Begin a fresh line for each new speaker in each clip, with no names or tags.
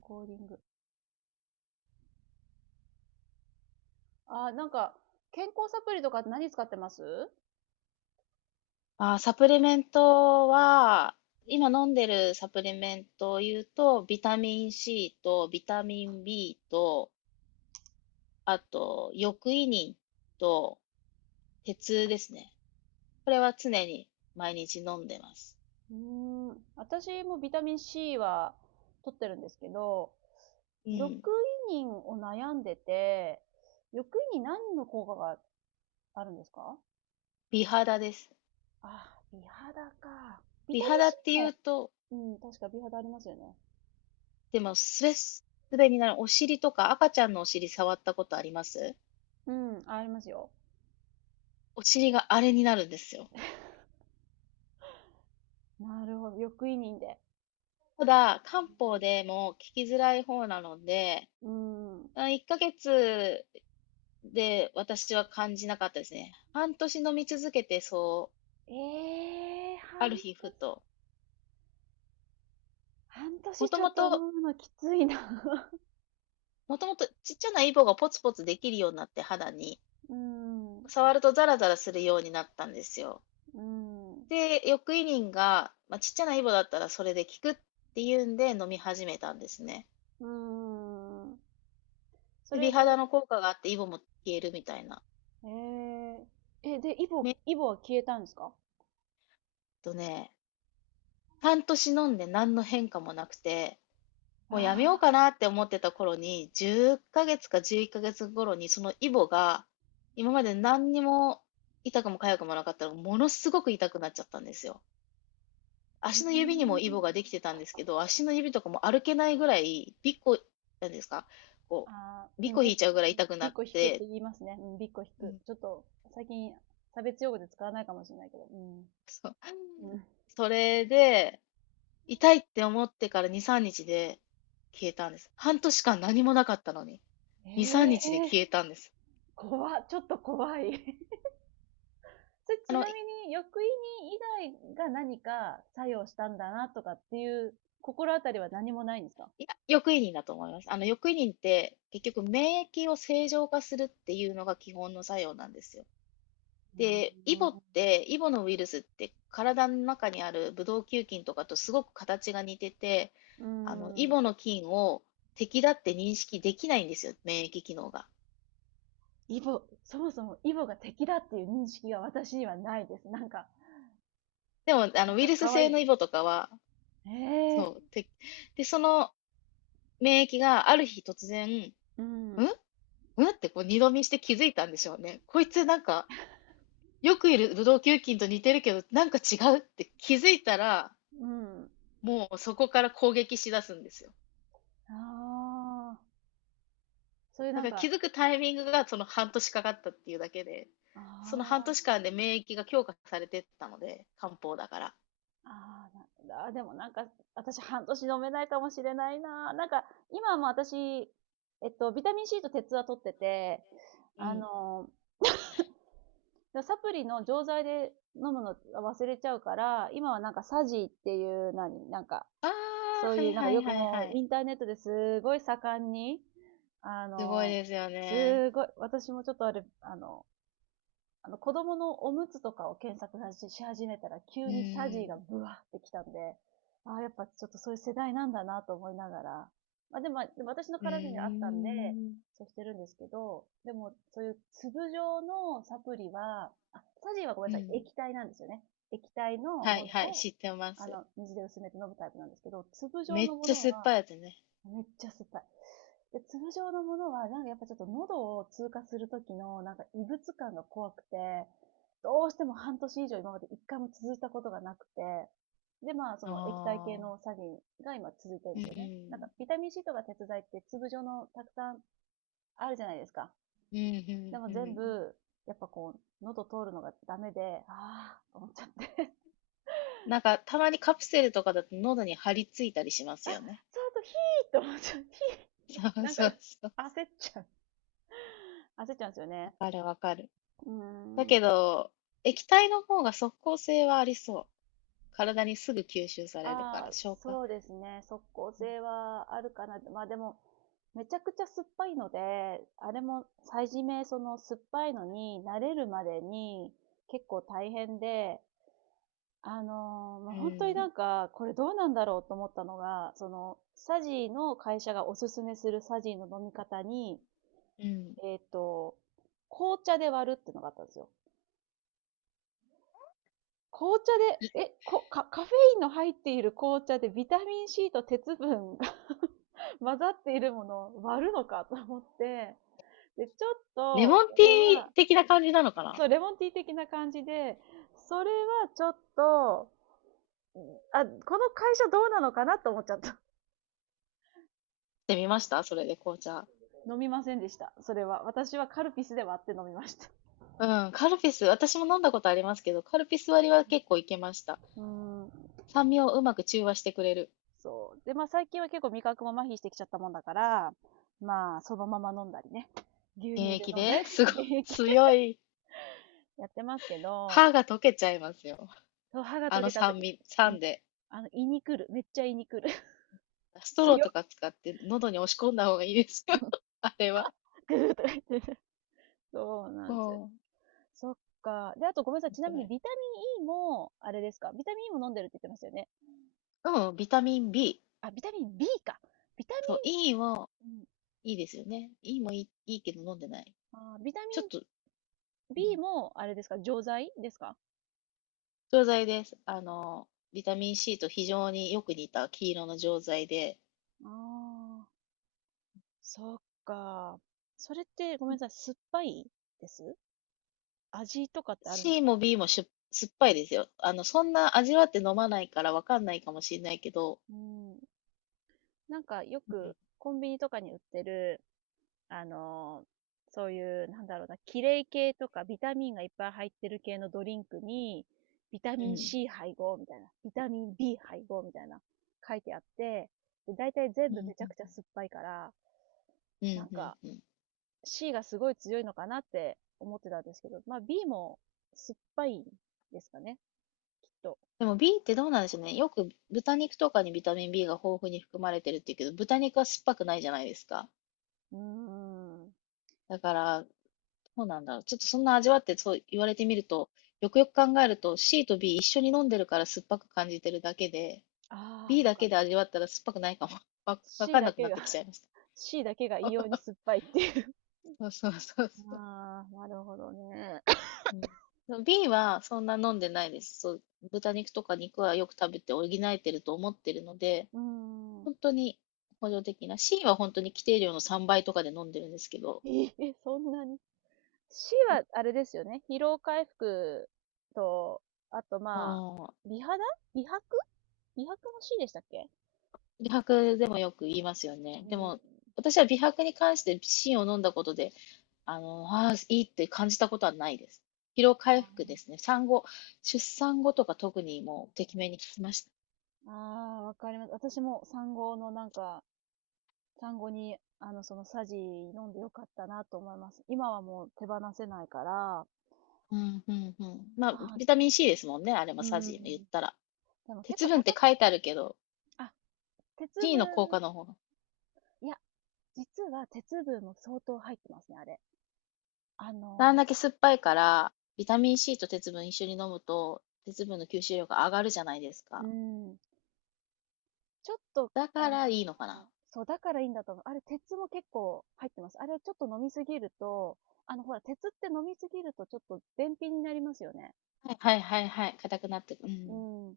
コーディング。なんか、健康サプリとか何使ってます？
あ、サプリメントは、今飲んでるサプリメントを言うと、ビタミン C とビタミン B と、あと、抑胃ニンと鉄ですね。これは常に毎日飲んでます。
私もビタミン C は取ってるんですけど、
う
緑
ん。
胃妊を悩んでて、緑胃に何の効果があるんですか？
美肌です。
あ、美肌か。ビ
美
タ
肌
ミン
っ
C
て言
も、
うと、
うん、確か美肌ありますよね。
でも、すべすべになる。お尻とか赤ちゃんのお尻触ったことあります？
うん、ありますよ。
お尻があれになるんですよ。
なるほど、緑胃妊で。
ただ、漢方でも効きづらい方なので、
うん。うん。
あ、1ヶ月で私は感じなかったですね。半年飲み続けて、そう、
ええー、
あ
半
る
年、
日ふと、
半
も
年
と
ちょ
も
っと飲
と、
むのきついな。
もともとちっちゃなイボがポツポツできるようになって肌に、
うん、う
触るとザラザラするようになったんですよ。
ん、う
で、翌イニンが、まあ、ちっちゃなイボだったらそれで効くっていうんで飲み始めたんですね。
ん。そ
で、美
れ
肌
で、
の効果があってイボも消えるみたいな。
えー、で、イ
め
ボ、
えっ
イボは消えたんですか？
とね、半年飲んで何の変化もなくて、もうやめよう
ああ
かなって思ってた頃に、10ヶ月か11ヶ月頃に、そのイボが、今まで何にも痛くも痒くもなかったのが、ものすごく痛くなっちゃったんですよ。
ー、う
足の指に
ー
も
ん。
イボができてたんですけど、足の指とかも歩けないぐらい、びっこ、なんですか、こ
ああ、
う、
う
びっ
ん、
こ
う
引
ん。
いちゃうぐらい痛く
び
な
っ
っ
こ引くって
て、
言いますね。うん、びっこ引
う
く。
ん、
ちょっと、最近、差別用語で使わないかもしれないけど。うん。
そう。
うん、
それで、痛いって思ってから2、3日で消えたんです。半年間何もなかったのに、
え
2、3
え
日で
ー、
消えたんです。
怖っ、ちょっと怖い。それ
あ
ち
の、
なみに、欲意に以外が何か作用したんだなとかっていう心当たりは何もないんですか？
いや、欲移人だと思います。欲移人って結局免疫を正常化するっていうのが基本の作用なんですよ。
うー
で、イボっ
ん、
て、イボのウイルスって体の中にあるブドウ球菌とかとすごく形が似てて、
う
イ
ん。
ボの菌を敵だって認識できないんですよ、免疫機能が。
イボ、そもそもイボが敵だっていう認識が私にはないです。なんか、
でも、
なん
ウイ
か
ルス
可
性の
愛い。
イボとかは、
ええ、
そう、で、その免疫がある日突然、
うん、
んんってこう二度見して気づいたんでしょうね。こいつなんか、よくいるブドウ球菌と似てるけど、なんか違うって気づいたら、
うん。
もうそこから攻撃しだすんですよ。
ああ、そういう
だ
なん
から気
か、
づくタイミングがその半年かかったっていうだけで、その半
あ
年間で免疫が強化されてったので、漢方だから。
あ、ああ、なんだ、でもなんか、私半年飲めないかもしれないな。なんか、今も私、ビタミン C と鉄は取ってて、
う
あ
ん。
の、サプリの錠剤で飲むの忘れちゃうから、今はなんかサジーっていう、何、なんか、
ああ、
そう
は
い
い
う、なんか
は
よ
い
く
はい
も
は
うイ
い。
ンターネットですごい盛んに、あ
すごい
の、
ですよね。
すごい、私もちょっとあれ、子供のおむつとかを検索し始めたら、急
う
にサジーが
ん。
ブワーってきたんで、ああ、やっぱちょっとそういう世代なんだなと思いながら。まあ、でも私の
う
体にはあったんで、
ーん。
そうしてるんですけど、でも、そういう粒状のサプリは、あ、サジーはごめ
う
んなさい、
ん。
液体なんですよね。液体の
は
も
い
の
はい、
を、
知ってます。
水で薄めて飲むタイプなんですけど、粒状
めっ
のも
ちゃ
の
酸っ
は、
ぱいやつね。
めっちゃ酸っぱい。で、通常のものは、なんかやっぱちょっと喉を通過するときの、なんか異物感が怖くて、どうしても半年以上今まで一回も続いたことがなくて、で、まあ、そ
あ
の液体系のサ
あ。
リンが今続いてるん
う
ですよね。なんか、
ん。
ビタミン C とか鉄剤って粒状のたくさんあるじゃないですか。
うん、
で
う
も
んう
全
ん。
部、やっぱこう、喉通るのがダメで、あーと思っちゃって。
なんか、たまにカプセルとかだと喉に張り付いたりしま す
あ、
よね。
そうと、ヒーと思っちゃう。ヒー、
そう
なんか、焦
そうそう。
っちゃう。焦っちゃうんですよ
わ
ね。
かるわかる。
うー
だけ
ん。
ど、液体の方が即効性はありそう。体にすぐ吸収されるから、
ああ、
消化。
そうですね。速攻性はあるかな。まあでも、めちゃくちゃ酸っぱいので、あれも最初め、その酸っぱいのに慣れるまでに結構大変で、まあ
う
本当にな
ん、
んか、これどうなんだろうと思ったのが、その、サジの会社がおすすめするサジの飲み方に、
うん。
えっと、紅茶で割るっていうのがあったんですよ。紅茶で、カカフェインの入っている紅茶でビタミン C と鉄分が 混ざっているものを割るのかと思って、で、ちょっ
レモ
と、
ン
そ
ティ
れ
ー
は、
的な感じなのかなっ
そう、レモンティー的な感じで、それはちょっと、あ、この会社どうなのかなと思っちゃった。
て、みました、それで紅茶。
飲みませんでした。それは。私はカルピスで割って飲みました。
うん、カルピス、私も飲んだことありますけど、カルピス割りは結構いけました。
うーん。
酸味をうまく中和してくれる。
そう。で、まあ最近は結構味覚も麻痺してきちゃったもんだから、まあそのまま飲んだりね。牛
原
乳で
液
飲んだり、
ですごい
原液
強い。
やってますけど、
歯が溶けちゃいますよ。
そう歯が
あ
溶
の
けた後、
酸味、
いん
酸で。
あの、胃に来る。めっちゃ胃に来る。
ストロー
強っ。
とか使って喉に押し込んだ方がいいですよ。あれは。
ぐーとか言ってる。そうなんですよ。
こうん。
そっか。で、あとごめんなさい。ちな
く
み
ら
に
い。
ビタミン E も、あれですか。ビタミン E も飲んでるって言ってましたよね。
うん、ビタミン B。
あ、ビタミン B か。ビタミ
そう、E
ン、
も
うん
いいですよね。E もいいけど飲んでない。
ビタ
ち
ミ
ょっ
ン
と、う
B
ん、
も、あれですか。錠剤ですか？
錠剤です。ビタミン C と非常によく似た黄色の錠剤で、
ああ、そっか。それってごめんなさい。酸っぱいです味とかってあるんです
C
か？
も B も酸っぱいですよ。そんな味わって飲まないからわかんないかもしれないけど、
うん。なんかよくコンビニとかに売ってる、あの、そういう、なんだろうな、キレイ系とかビタミンがいっぱい入ってる系のドリンクに、ビタ
う
ミン
ん、
C 配合みたいな、ビタミン B 配合みたいな、書いてあって、だいたい全
う
部
ん、
めちゃくちゃ酸っぱいから、
う
なん
ん、うん、うん。
か
うん。
C がすごい強いのかなって思ってたんですけど、まあ B も酸っぱいんですかね、きっと。
でも B ってどうなんでしょうね。よく豚肉とかにビタミン B が豊富に含まれてるって言うけど、豚肉は酸っぱくないじゃないですか。
うーん。
だから、どうなんだろう。ちょっとそんな味わってそう言われてみると、よくよく考えると C と B 一緒に飲んでるから酸っぱく感じてるだけで、
ああ、
B
そっ
だけ
か。
で味わったら酸っぱくないかも。わ
C
かんな
だ
くな
け
っ
が
てきちゃい まし
C だけが異
た。
様に酸 っぱいっていう。
そうそうそうそう。
ああ、なるほどね。
うん、でも B はそんな飲んでないです。そう、豚肉とか肉はよく食べて補えてると思ってるので、
うーん。
本当に補助的な、C は本当に規定量の3倍とかで飲んでるんですけど、
ええ、そんなに。C はあれですよね。疲労回復と、あと
ま
まあ、
あ、
美肌、美白、美白も C でしたっけ？
美白でもよく言いますよね。
う
で
ん。
も、私は美白に関して C を飲んだことで、ああ、いいって感じたことはないです。疲労回復ですね。産後、出産後とか特にもう、てきめんに効きました。
わかります。私も産後のなんか、産後に、そのサジ飲んでよかったなと思います。今はもう手放せないから、
うん、うんうん。まあ、
まあ、
ビタミン C ですもんね、あれ
う
も
ー
サジじ言っ
ん。
たら。
でも結
鉄
構
分っ
高
て
く、
書いてあるけど、
あ、鉄
C の効
分、
果の方が
いや、実は鉄分も相当入ってますね、あれ。あ
あん
の
だけ酸っぱいから、ビタミン C と鉄分一緒に飲むと、鉄分の吸収量が上がるじゃないです
う
か。
ーん。ちょっと、
だか
あの、
らいいのかな。
そう、だからいいんだと思う。あれ、鉄も結構入ってます。あれ、ちょっと飲みすぎると、ほら、鉄って飲みすぎるとちょっと便秘になりますよね。
はいはいはいはい。硬くなってく。う
う
ん。
ん。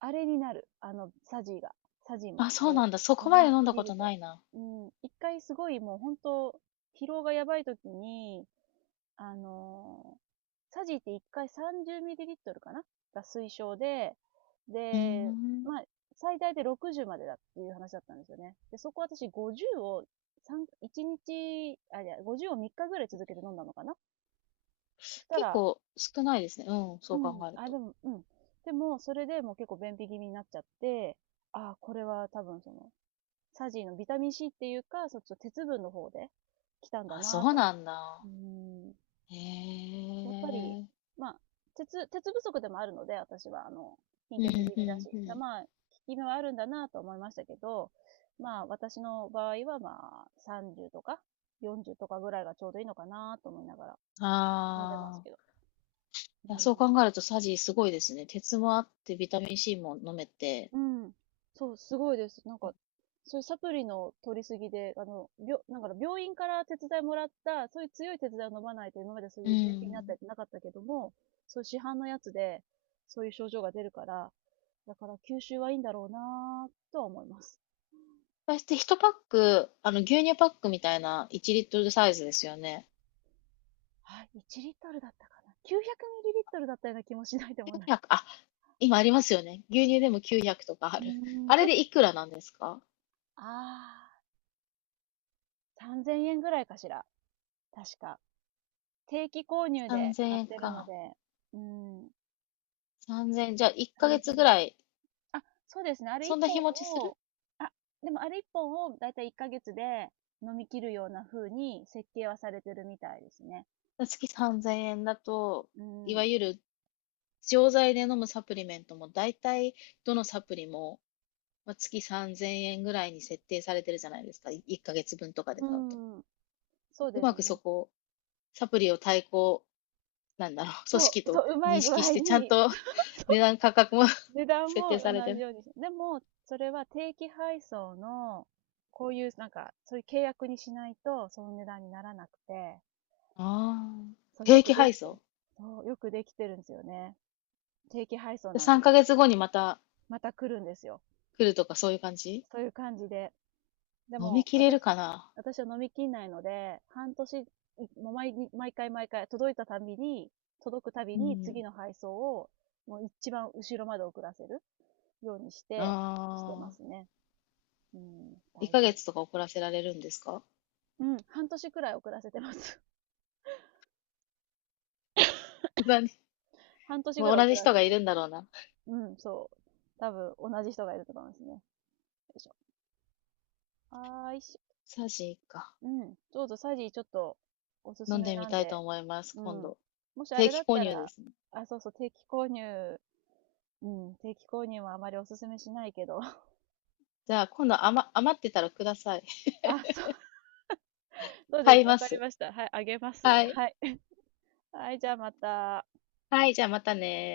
あれになる。サジーが。サジーも、
あ、
あ
そう
れ
な
を。
んだ。そこ
飲
まで
み
飲ん
す
だ
ぎ
こ
る
とな
と。
いな。
うん。一回すごいもう本当、疲労がやばい時に、あのサジって1回3 0トルかなが推奨で、
うー
で、
ん。
まあ、最大で60までだっていう話だったんですよね。で、そこ私50を三1日、あ、いや、50を3日ぐらい続けて飲んだのかな。そした
結
ら、
構少ないですね。うん、そ
う
う考
ん、
える
あ、
と。
でも、うん。でも、それでもう結構便秘気味になっちゃって、あ、これは多分その、サジのビタミン C っていうか、そっちの鉄分の方で来たんだ
あ、そ
なぁ
う
と。
なん
う
だ。
ん。
へ
やっぱり、
え。
まあ、鉄不足でもあるので、私は、貧血
う
気味だ
ん
し。
うん。
まあ、効き目はあるんだなと思いましたけど、まあ、私の場合は、まあ、30とか、40とかぐらいがちょうどいいのかなと思いながら飲んでます
あ
けど。
あ。い
う
や、そう
ん。
考えるとサジすごいですね。鉄もあってビタミン C も飲めて。
うん。そう、すごいです。なんか、そういうサプリの取りすぎで、なんか病院から手伝いもらった、そういう強い手伝いを飲まないと今までそう
う
いう便秘になった
ん。
りってなかったけども、そういう市販のやつで、そういう症状が出るから、だから吸収はいいんだろうなぁとは思います。
そして1パック、牛乳パックみたいな1リットルサイズですよね。
はい、1リットルだったかな。900ml だったような気もしないでも
9
ない。
0、あ、今ありますよね。牛乳でも900とかあ
う
る。
ーん、
あ
ちょ
れ
っ
でいくらなんですか？
ああー、3000円ぐらいかしら。確か。定期購入で
3000
買っ
円
てるので、
か。
うん、
3 0、じゃあ1ヶ
3000
月ぐ
円。
らい、
あ、そうですね。あれ
そ
一
んな
本
日持ちする？
を、あ、でもあれ一本をだいたい1ヶ月で飲み切るような風に設計はされてるみたいですね。
月3000円だと、
う
いわ
ん。
ゆる錠剤で飲むサプリメントも大体どのサプリも、まあ、月3000円ぐらいに設定されてるじゃないですか。1ヶ月分とかで
う
買うと。
ん。そう
う
で
ま
す
くそ
ね。
こ、サプリを対抗なんだろう、組
そ
織
う、そ
と
う、うまい
認
具
識し
合
て、ちゃん
に、
と
そう。
値段価格も
値 段
設定
も
さ
同
れて
じ
る。
ようにしでも、それは定期配送の、こういう、なんか、そういう契約にしないと、その値段にならなくて、
あ
そ
あ。
う、よ
定
く
期
で
配
きて、
送？
そう、よくできてるんですよね。定期配送なんで
3
す。
ヶ月後にまた
また来るんですよ。
来るとかそういう感じ？
そういう感じで。で
飲み
も、
切れる
私、
かな？
私は飲みきんないので、半年、もう毎日、毎回毎回、届いたたびに、届くたび
う
に
ん。
次の配送を、もう一番後ろまで遅らせるようにし
あ
て、ます
あ。
ね。うん、
1
大
ヶ月とか遅らせられるんですか？
変。うん、半年くらい遅らせてます。
何？
半年く
もう
らい
同
遅
じ
ら
人
せ
がい
て。
るんだろうな。
うん、そう。多分、同じ人がいると思いますね。よいしょ。あーいしょ。
サーシン一家。
うん。どうぞ、サジーちょっと、おすす
飲ん
め
でみ
なん
たいと
で。
思います、
う
今
ん。
度。
もしあ
定
れだ
期
っ
購
た
入で
ら、
すね。
あ、そうそう、定期購入、うん、定期購入はあまりお勧めしないけど。
じゃあ、今度余ってたらください。
あ、そう、そうで
買い
す。わ
ま
かり
す。
ました。はい、あげます。
はい。
はい。はい、じゃあまた。
はい、じゃあまたね。